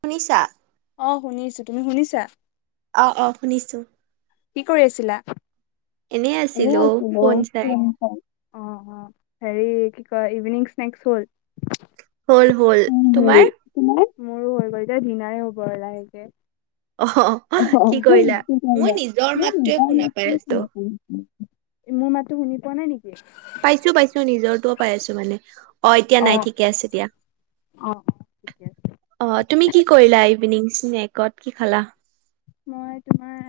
শুনিছা অ শুনিছো তুমি শুনিছা অ অ শুনিছোঁ কি কৰি আছিলা এনেই আছিলো ফোন চাই অ অ হেৰি কি কয় ইভিনিং স্নেকচ হ'ল হ'ল হ'ল উম হল তোমাৰ তোমাৰ? মোৰো হৈ গল এতিয়া দিনাৰে হ'ব আৰু লাহেকে অ অ কি শ কৰিলা কি মই কৰিলা নিজৰ মোৰ মাতটোৱে শুনা পাই আছো মাততো শুনি পোৱা নাই নেকি পাইছো পাইছো নিজৰটোও পাই আছো মানে অ এতিয়া নাই ঠিকে আছে দিয়া অ। ঠিকে আছে। অ তুমি কি কৰিলা ইভিনিং বেৰেকত কি খালা মই তোমাৰ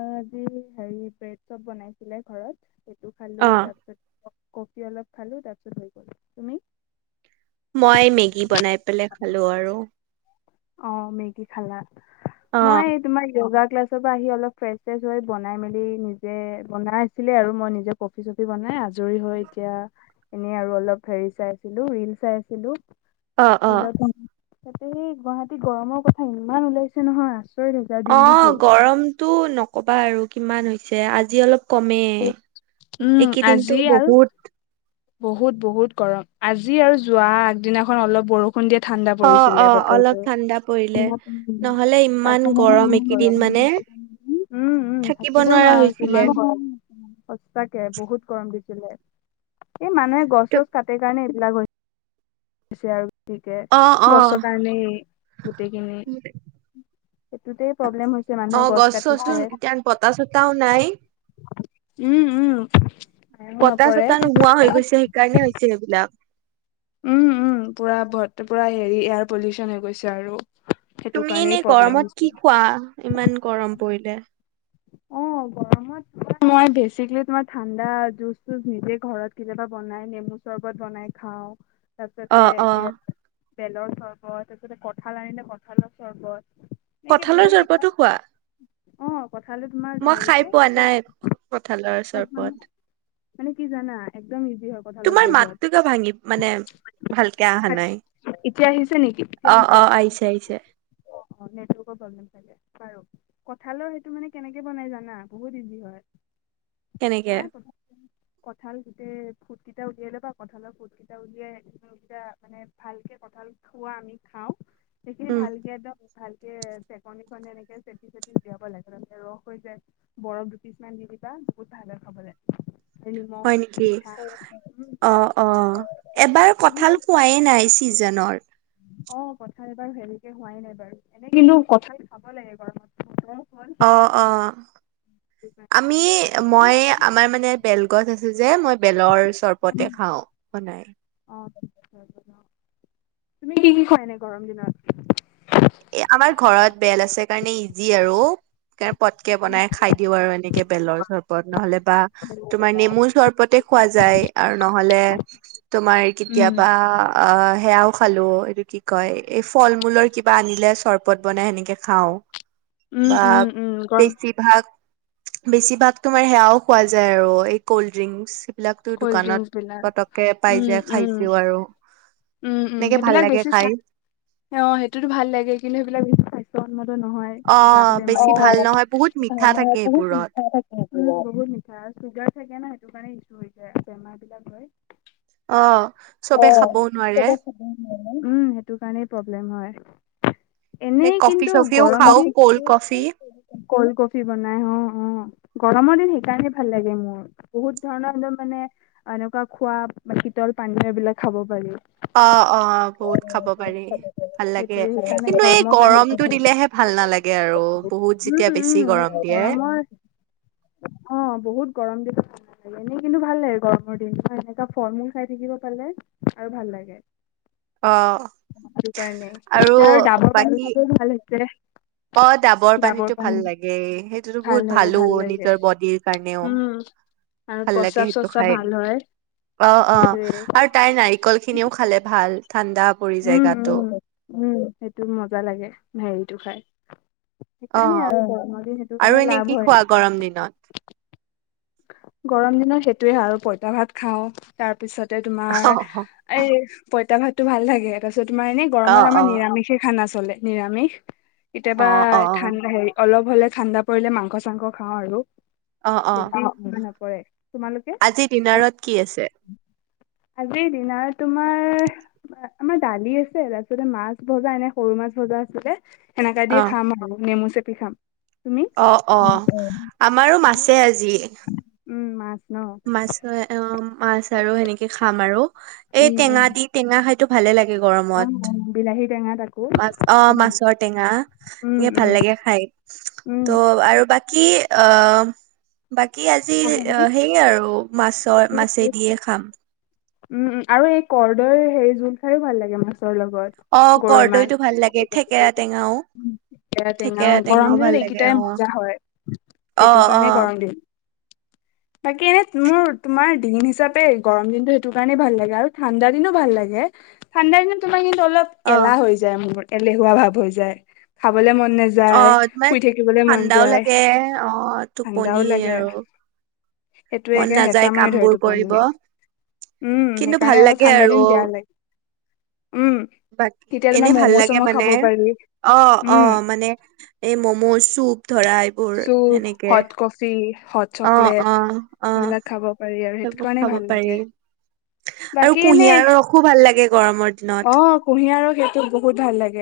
আজি হেৰি ব্ৰেড চব বনাইছিলে ঘৰত টো খালো অ তাৰপিছত কফি অলপ খালোঁ তাৰপিছত হৈ গল তুমি মই মেগী বনাই পেলাই খালোঁ আৰু অ মেগী খালা অ মই তোমাৰ য়োগা ক্লাছৰ পৰা আহি অলপ ফ্ৰেচ ফ্ৰেছ হৈ বনাই মেলি নিজে বনাই আছিলে আৰু মই নিজে কফি চফি বনাই আজ জৰি হয় এতিয়া এনে আৰু অলপ হেৰি চাইছিলোঁ ৰিল চাই আছিলোঁ অ অ পিল তাতে সেই গুৱাহাটীত গৰমৰ কথা ইমান ওলাইছে নহয় আচৰিত হৈছে আৰু অ দিল্লীতো গৰমতটো নকবা আৰু কিমান হৈছে পিছে আজি অলপ কমে উম আজি এইকেইদিনটো আৰু বহুত বহুত বহুত গৰম আজি আৰু যোৱা আগদিনাখন অলপ বৰষুণ খুন্দিয়া ঠাণ্ডা অ', পৰিছিলে অ', বতৰটো অলপ ঠাণ্ডা পৰিলে। উম নহ'লে ইমান গৰম এইকেইদিন মানে উম থাকিব থাকিবই নোৱাৰা হৈ হৈছে হৈছিলে। ইমান সচাকে বহুত গৰম দিছে। চিলে। এই মানুহে গছ ত গছ কাটে কাৰণে। বিলাক হৈছে আৰু। গতিকে অ', অ', গছৰ কাৰণেই গোটেইখিনি সেইটোতে প্ৰব্লেম হৈছে মানুহে অ', গছ চছো কাটিছে এতিয়া বতাহ চতাহও নাই। উম উম বতাহ নপৰে। চতাহ নোহোৱা হৈ গৈছে সেইকাৰণে হৈছে সেইবিলাক। উম উম পুৰা পুৰা হেৰি এয়াৰ পলিউচন হৈ গৈছে আৰু। সেইটো তুমি কাৰণেই এনেই প্ৰব্লেম গৰমত হৈছে কি খোৱা ইমান গৰম পৰিলে। অ গৰমত মই বেচিকেলী তোমাৰ ঠাণ্ডা জুচ চুচ নিজে ঘৰত কেতিয়াবা বনাই নেমু চৰ্বত বনাই খাওঁ। অ', অ', তাৰপাছতে। বেলৰ চৰ্বত তাৰপিছতে কঁঠাল আনিলে কঁঠালৰ চৰ্বত। এনেকে ধেৰ কঁঠালৰ কিবা চৰ্বতো খোৱা। অ। তোমাৰ মই খাই ভালকে পোৱা নাই কঁঠালৰ চৰবত। মানে কি জানা একদম ইজি হয় কাল তোমাৰ চৰ্বত মাতটো কিয় ভাঙি মানে ভালকে অহা নাই। এতিয়া আহিছে নেকি এতিয়া অ', আহিছে্। অ', আহিছে আহিছে। কথালৈ। ইটো মানে কেনেকে বনাই জানা বহুত ইজি হয়। কেনেকে? ভাই প। কঁঠাল গোটেই ফুট কেইটা উলিয়াই লবা কঁঠালৰ ফুট কেইটা উলিয়াইকেইটা মানে ভালকে কঠাল খোৱা আমি খাওঁ। সেইখিনি উম, ভালকে দ। ভালকে চেকনিখননে এনেকে চেটি চেট উিয়াব লাগে। ৰস হৈ যায় বৰফ দু পিছমান দি কিবা বহুত ভাল হয় খাবলে। নিমখ হয় নেকি পিঠা উম অ অ ভাল এবাৰ তুমি কি কঠাল কোৱাই নাই চিজনৰ? অ কঁঠাল বাৰ হেৰিকে হোৱাই নাই বাৰু এনে কিন্তু কঁঠাল খাব লাগে গৰমত হম। অ অ আমি তুমি কত আছিল? যে মই বেলৰ চৰবতে খাওঁ বনাই। অ তুমি কি কি খুৱাই নাই গৰম দিনত? স কাৰণে ইজি আৰু। পটকে উম বনাই খাই দিও আৰু এনেকে বেলৰ চৰবত নহলে বা হেল্ল' তোমাৰ নেমু চৰবতে খোৱা যায় নহলে তোমাৰ উম কেতিয়াবা আহ সেয়াও। খালো এইটো কি কয় এই ফল মূলৰ কিব। বা আনিলে চৰবত বনাই সেনেকে খাওঁ। উম বা উম উম গৰম বেছিভাগ। বেছি ভাগ তোমাৰ সেয়াও খোৱা যায় আৰু এই কল্ড ড্ৰিংক। কল্ৰিং বিলাক উ যায় উ উম খাইছো আৰু উম এনেকে ভাল সেইবিলাক লাগে বেছি খাই চাই অ সেইটোতো ভাল লাগে। কিন্ত সবাক স্বাস্থ্যন্ত। নহয় অ বেছি ভাল নহয় বহুত মিঠা বেমাৰহ থাকে সেইবোৰত বহুত মিঠা চুগাৰ থাকে ন। দোকান আহিছোঁ অই বেমাৰ বিলাক অ হয় অ চবে খাবও নোৱাৰে উম সেইটো কাৰণে প্ৰব্লেম হয় নে এনেই কফি কিন্তু চফিও গৰম খাও কল্ড কফি দিনত কল্ড কফি বনাই অ অ গৰমৰ দিন সেইকাৰণেই ভাল লাগে মোৰ বহুত ধৰণৰ মম মানে এনেকুৱা খোৱা শীতল পানীয় এইবিলাক খাব পাৰি অ অ বহুত খাব পাৰি ভাল লাগে সেইটোৱে সেইকাৰণে কিন্তু এই গৰমৰ কাৰণে সেইটো গৰমটো ভাল লাগে। দিলেহে ভাল নালাগে আৰু বহুত উম, যেতিয়া বেছি উম, গৰম সেইটো দিয়ে গৰমৰ অ', বহুত গৰম দিন এনেই কিন্তু ভাল লাগে গৰমৰ দিন এনেকুৱা ফল মূল খাই থাকিব পালে আৰু ভাল লাগে অ সেইটো কাৰণে আৰু এতিয়া ডাবৰ পানী বাকী চব ভাল হৈছে অ ডাবৰ পানীতটো ভাল লাগে সেইটোতো ভাল বহুত লাগে ভালো ভাল লাগে নিজৰ বডিৰ কাৰণেও উম আৰু ভাল লাগে প্ৰস্ৰাৱ সেইটো চস্ৰাৱ খাই ভাল হয় অ অ সেইটোয়ে আৰু তাইৰ নাৰিকল খিনিও খালে ভাল ঠাণ্ডা পৰি জেগাতো সেইটো মজা লাগে হেৰিটো খাই অ সেইকাৰণে আৰু গৰমৰ দিন সেইটো আৰু কাৰণে এনে লাভ কি হয় খোৱা গৰম দিনত গৰম দিনত সেইটোয়ে আৰু পঁইতা ভাত খাওঁ তাৰ তাৰপিছতে তোমাৰ অ এই পইতা ভাত তো ভাল লাগে এ তোমাৰ এনে অ গৰমত আমাৰ অ নিৰামিষ খানাছ চলে নিৰামিষ অ কেতিয়াবা অ ঠাণ্ডা হেৰি অলপ হলে ঠাণ্ডা পৰিলে মাংস চাংস খাওঁ আৰু অ অ ন পৰে আজি দিনাৰত কি আছে আজিৰ দিনাৰ তোমাৰ আমাৰ দালি আছে তাৰিছতে মাছ ভজা এনে সৰু মাছ ভজা আচতে সেনেকা অ দিয়ে খাম আৰু নেমু চে কি খাম তুমি অ অ উম উম। আমাৰো মাছে আজি উম মাছ ন মাছ অ মাছ আৰু সেনেকে খাম আৰু এই উম উম টেঙা দি টেঙা হয় এইটো ভালে লাগে এই অ গৰমত অ', বিলাহী টেঙা তাকো মাছ অ সেইটো ভাল মাছৰ লাগে টেঙা উম এনে ভাল উম লাগে খাই ত' উম আৰু বাকী অ বাকী আজি হেৰি এ আৰু মাছৰ মাছে দিয়ে খাম উমম আৰু এই কদৈৰ হেৰি জোল খাই ভাল লাগে মাছ লগত অ গৰৈ কৰদৈতটো ভাল লাগে থেকেৰা টেঙাও টেঙা থেকেৰা গৰম টেঙাও দিনত ভাল লাগে এইকেইটাই অ মজা হয় অ সেইটো অ কাৰণে গৰম দিন বাকী এনে মোৰ তোমাৰ দিন হিচাপে গৰম দিনটো টো কাৰণে ভাল লাগে আৰু ঠাণ্ডা দিনো ভাল লাগে ঠাণ্ডা দিনত তোমাৰ অলপ অ' এলাহ হৈ যায় মোৰ তেলেহুৱা ভাৱ হৈ যায় খাব অ তাৰ মন ঠাণ্ডাও যায়, লাগে অ ঠাণ্ডাও টোপনি লাগে। আৰু সেইটোৱে মন একে হেঁচা নাযায় মাৰি কাম ধৰে বোৰ কৰিব টোপনিয়ে। উম কিন্তু ভাল সেইকাৰণে অলপ লাগে ঠাণ্ডা আৰু দিন বেয়া লাগে উম, বাকী তেতিয়া এনে তোমাৰ ভাল ম'ম' লাগে চম' মানে খাব পাৰি। অ অ উম, মানে এই ম ম চুপ ধৰা এইবোৰ চুপ, সেনেকে হট কফি, হট অ' চকলেট অ' অ' সেইবিলাক খাব পাৰি আৰু সেইটো সেইবোৰ কাৰণে খাব ভাল লাগে পাৰি আৰু বাকী এনে কুঁহিয়াৰ ৰস ভাল লাগে গৰমৰ অ দিনত কুঁহিয়াৰৰ সেইটো বহুত ভাল লাগে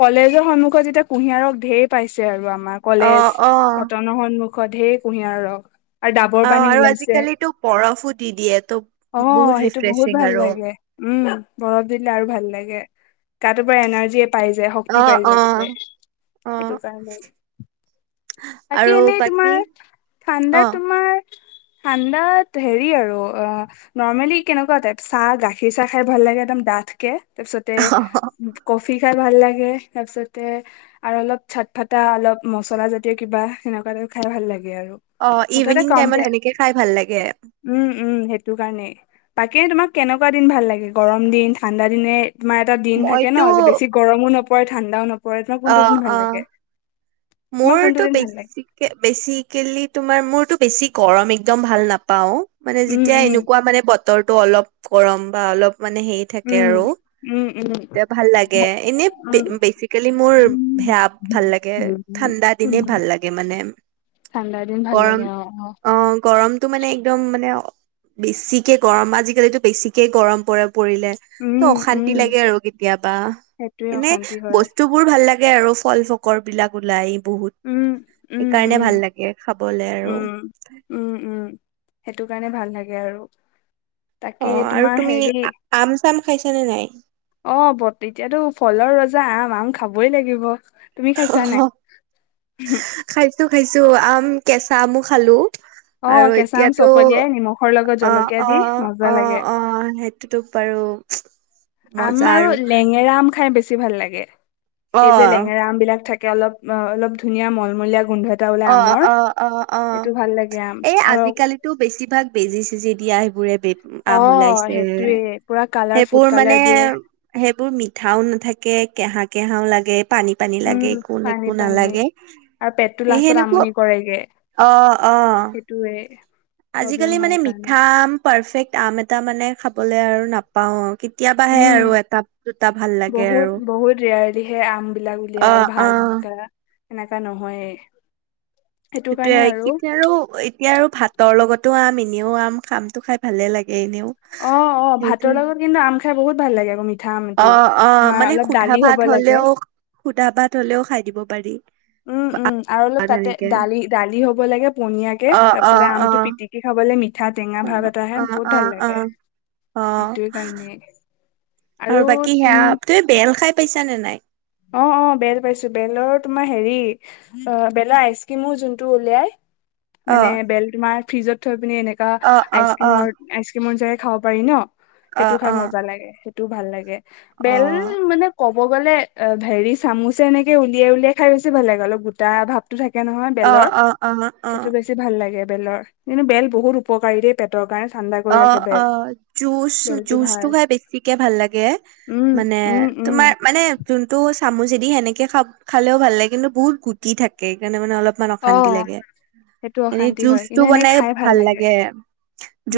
কলেজৰ সন্মুখত যেতিয়া কুঁহিয়া ৰস ঢেৰ পাইছে আৰু আমাৰ আমাৰ অ কলেজ অ কটনৰ সন্মো মুখ ঢেৰ কুঁহিয়াৰ ৰস আৰু ডাবৰ অ পানী আৰু ওলাইছে আজিকালিটো বৰফো দি দিয়ে তো অ বহুত ৰিফ্ৰেছিং আৰু ম দিলে আৰু ভাল লাগে গাটো পৰা এনাৰ্জি এ পাই যায় শক্তি অ পাই অ যায় অ সেইটো কাৰণে বাকী আৰু এনেই তোমাৰ বাকী অ ঠাণ্ডাত তোমাৰ ঠাণ্ডাত হেৰি আৰু অ নৰ্মেলি কেনেকুৱা টাইপ চাহ গাখীৰ চাহ খাই ভাল লাগে একডম ডা তাকে তাৰপিছতে কফি খাই ভাল লাগে তাৰ পিছতে আৰু অলপ চাট ফটা অলপ মচলা জাতীয় কিবা সেনেকুৱা খাই ভাল লাগে অ মুঠতে ইভিনিং টাইমত কমপেযাৰ সেনেকে খাই ভাল লাগে উম উম সেইটো কাৰণেই বাকী তোমাক কেনেকুৱা দিন ভাল লাগে গৰম দিন ঠাণ্ডা দিনে তোমাৰ এটা দিন থাকে মইতো ন যে বেছি গৰমো নপৰে ঠাণ্ডাও নপৰে গৰম অ কোনটো দিন অ ভাল লাগে তোমাৰ কোনটো মোৰতো দিন বে ভাল লাগে বেচিকেলি তোমাৰ মোৰ বেছি গৰম একদম ভাল নাপাও মানে উম যেতিয়া উম এনেকুৱা মানে ব বতৰটো অলপ গৰম বা অলপ মানে হেৰি থাকে উম আৰু উম উম এয়া ভাল লাগে এনেই উম বেচিকেলি মোৰ উম, সেয়া ভাল লাগে উম, ঠাণ্ডা উম। দিনে ভাল লাগে মানে ঠাণ্ডা দিন ভাল গৰম লাগে অ অ গৰমতটো মানে একদম মানে বেছিকে গৰম আজিকালিতো বেছিকে গৰম পৰে পৰিলে ত উম উম অশান্তি লাগে আৰু কেতিয়াবা সেইটোৱে এনে অশান্তি হয় বস্তু বোৰ ভাল ভাল লাগে আৰু ফল ফকৰ বিলাক ওলাই বহুত উম উম সেইকাৰণে উম ভাল লাগে খাবলে আৰু উম উম উম সেইটো কাৰণে ভাল লাগে আৰু তাকে অ আৰু তোমাৰ তুমি হেৰি আম ফল খাইছা নে নাই? অ' ব এতিয়াতো ফলৰ ৰজা আম-আম খাবই লাগিব। তুমি খাইছা নাই অ' খাইছো। খাইছো আম কেঁচা আমো খালো। অ আৰু কেঁচা আম এতিয়াতো চকলিয়াই নিমখৰ লগত জলকীয়া দি মজা লাগে অ-অ-অ-অ সেইটোতো বাৰু। হয় [unintelligible] আম আৰু লেঙেৰা আম খাই বেছি বেছি ভাল লাগে। অ এই যে লেঙেৰা আম বিলাক থাকে। অলপ-অলপ ধুনীয়া মলমলীয়া গোন্ধ এটা ওলাই আমৰ অ-অ-অ-অ, সেইটো ভাল লাগে আম এই আৰু আজিকালিতো বেছিভাগ বেজি-চেজি দিয়া সেইবোৰ আম অ' ওলাইছে সেইটোৱে পুৰা কালাৰ ফুড সেইবোৰ মানে কালাৰ দিয়ে সেই এইবোৰ মিঠাও নাথাকে কেহা-কেহাও লাগে। পানী-পানী লাগে উম পানী একো-একো পানী নালাগে। আৰু পেটটো লাষ্টত তেনেকুৱা আমনি অ-অ, সেয় আজি-কালি মানে মিঠা আম পেৰফেক আম এটা মানে খাব বলে আৰু নাপাও আও। উম আৰু বহুত বহুত ৰেয়িহে আমবিলাক অ উলিয়াই আৰু অ ভাল মেকা। এনেকা নহয়েই। সেইটো য়েতিয়া আৰু এতিয়া আৰু ভাতৰ লগত। তো আম এনেও আম খামটো খাই ভালে লাগে। এনেও অ অ ভাতৰ সেইটোয়ে লগত কিন্তু আম। বহুত ভাল লাগে। মিঠা আমটো অ অ তোমাৰ মানে অলপ সুদা দালি ভাত হ'ব লাগে হলেও। সুদা ভাত হ'লেও খাই দিব পাৰি। উম উম আৰু অলপ তাতে তেনেকে দালি দালি হ'ব। দিব লাগে। পনিয়াকে অ তাৰ অ পিছতে অ আমটো পিটিকি খাবলে মিঠা টেঙা অ ভাৱ এটা আহে অ বহুত অ ভাল অ লাগে অ সেইটো কাৰণে আৰু তুমি। পাইচা নে নাই। অ অ বেল পাইছোঁ বেলৰ তোমাৰ হেৰি অ বেলৰ আইচ কিমো যোনটো উলিয়াই। অ মানে বেলটো তোমাৰ ফিজত থৈ আ এনেকা অ অ আইচ অ আইচমৰ যে খাব পাৰি ন। অ সেইটো অ খাই মজা লাগে সেই। তো ভাল লাগে। অ বেল মানে কম। মই গ'লে অ হেৰি চামুচে এনেকে উলিয়াই উলিয়াই খাই বেছি ভাল লাগে অলপ গোটা ভাপ থাকে নহয় অ অ বেলৰ অ অ সেইটো বেছি ভাল লাগে। বেলৰ কিন্তু বেল বহুত উপকাৰী দেই পেটৰ কাৰণে। ঠাণ্ডা অ কৰি ৰাখে অ বেল জুচ বেলটো জুচটো ভাল খাই বেছিকে ভাল লাগে উম মানে উম উম তোমাৰ মানে যোনটো চামুচেদি সেনেকে খা খালেও ভাল লাগে কিন্তু বহুত গুটি থাকে সেই কাৰণে। মানে অলপমান অশান্তি অ লাগে সেইটো এনেই অশান্তি হয় জুচটো কিন্তু এনেই বনাই খাই ভাল লাগে।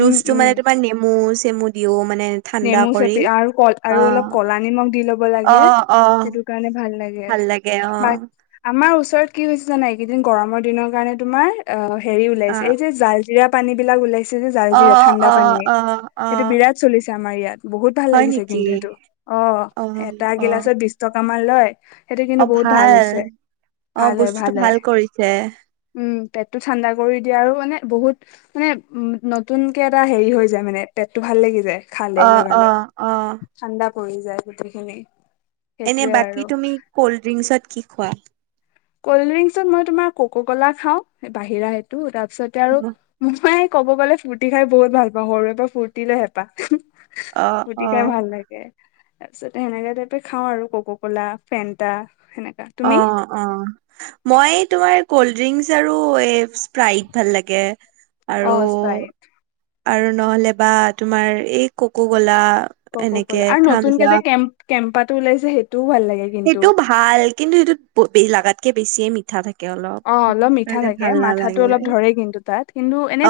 উম মে উম মানে তোমাৰ নেমু। গোল নেমু চেমু দিও মানে ঠাণ্ডা নেমু কৰি চেপি আৰু অ আৰু অলপ ক'লা নিমখ দি ল'। দিব অ লাগে অ সেইটো কাৰণে ভাল। ভাল লাগে আমাৰ ওচ কি এই গৰমৰ কাৰণে তোমাৰ অ হেৰি অ ওলাইছে এই যে জাল। জিৰা পানী বিলাক ওলাইছে। যে অ জালজি ঠাণ্ডা অ পানীয়ে অ অ সেইটো বিৰাট চলিছে। আমাৰ ইয়াত। বহুত ভাল হয় লাগিছে নেকি কিন্তু সেইটো অ এটা অ গিলাচত বিশ টকা। আমা লয়। সেইটো কিন্তু বহুত ভাল হৈছে, অ ভাল হয় বস্তুটো ভাল হয়, কৰিছে উম, পেটটো ঠাণ্ডা কৰি দিয়ে আৰু মানে বহুত। মানে নতুনকে এটা হেৰি হৈ যায় মানে পেটটো ভাল লাগি যায়। অ অ অ। কৰি যায় গোটেইখিনি। এনে সেইটোয়ে বাকী আৰু তুমি কল্ড ড্ৰিংকচত কি খোৱা। কল্ড ড্ৰিংকত মই তোমাৰ কক' ক'লা খাওঁ বাহিৰা সেইটো তাৰ। তাৰপিছতে আৰু মোক মায়। ক'ব গ'লে ফূৰ্তি খাই বহুত ভাল পাওঁ, সৰুৰে পৰা ফুৰ্তিলে হেঁপাহ। অ অ ফুটি খাই ভাল লাগে। তাৰ পিছতে সেনেকা টাইপে খাওঁ আৰু কক' ক'লা ফেণ্টা। সেনেকা অ তুমি। অ মই তোমাৰ কল ড্ৰিংকচ আৰু এ স্পাইত ভাল লাগে। অ আৰু স্পাইত। আৰু নহ'লে বা তোমাৰ এই ককু কলা। ক ক কলা আৰু নতুনকে যে কেম্প কেম্পাত। ওাইছেেইটো সেইটো ভাল কিন্তু সেইটোত বেছি লাগাত। কে বেছিয়ে মিঠা থাকে। অলপ। অ অলপ মিঠা কাৰণে থাকে ভাল মাথাটো নালাগে অলপ ধৰে, কিন্তু তাত কিন্তু এনে অ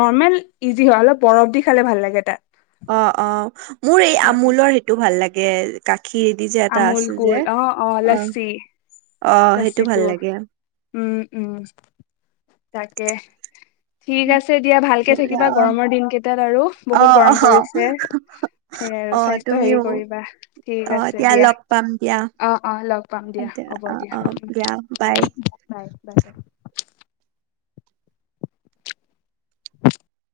নৰ্মেল ইজি হয় অলপ বৰফ দি। খালে ভাল লাগে তাত। অ অ মোৰ এই তাতে আমোলৰ সেইটো ভাল লাগে। গাখীৰেদি যে এটা আমুল আছে যে কুল অ অ লসছি। অ সেইটো ভাল বছটোো লাগে উম উম ত। তে ঠিক আছে দিয়া ভালকে অ থাকিবা গৰমৰ দিন কেইটাত আৰু, অ বহুত গৰম পৰিছে সেয়ে অ আৰু অ স্বাস্থ্য হেৰি তুমিও কৰিবা ঠিক অ আছে দিয়া, লগ পাম দিয়া অ অ লগ পাম অ দিয়া হ'ব অ দিয়া। অ দিয়া বাই বাই বাই বাই। [unintelligible]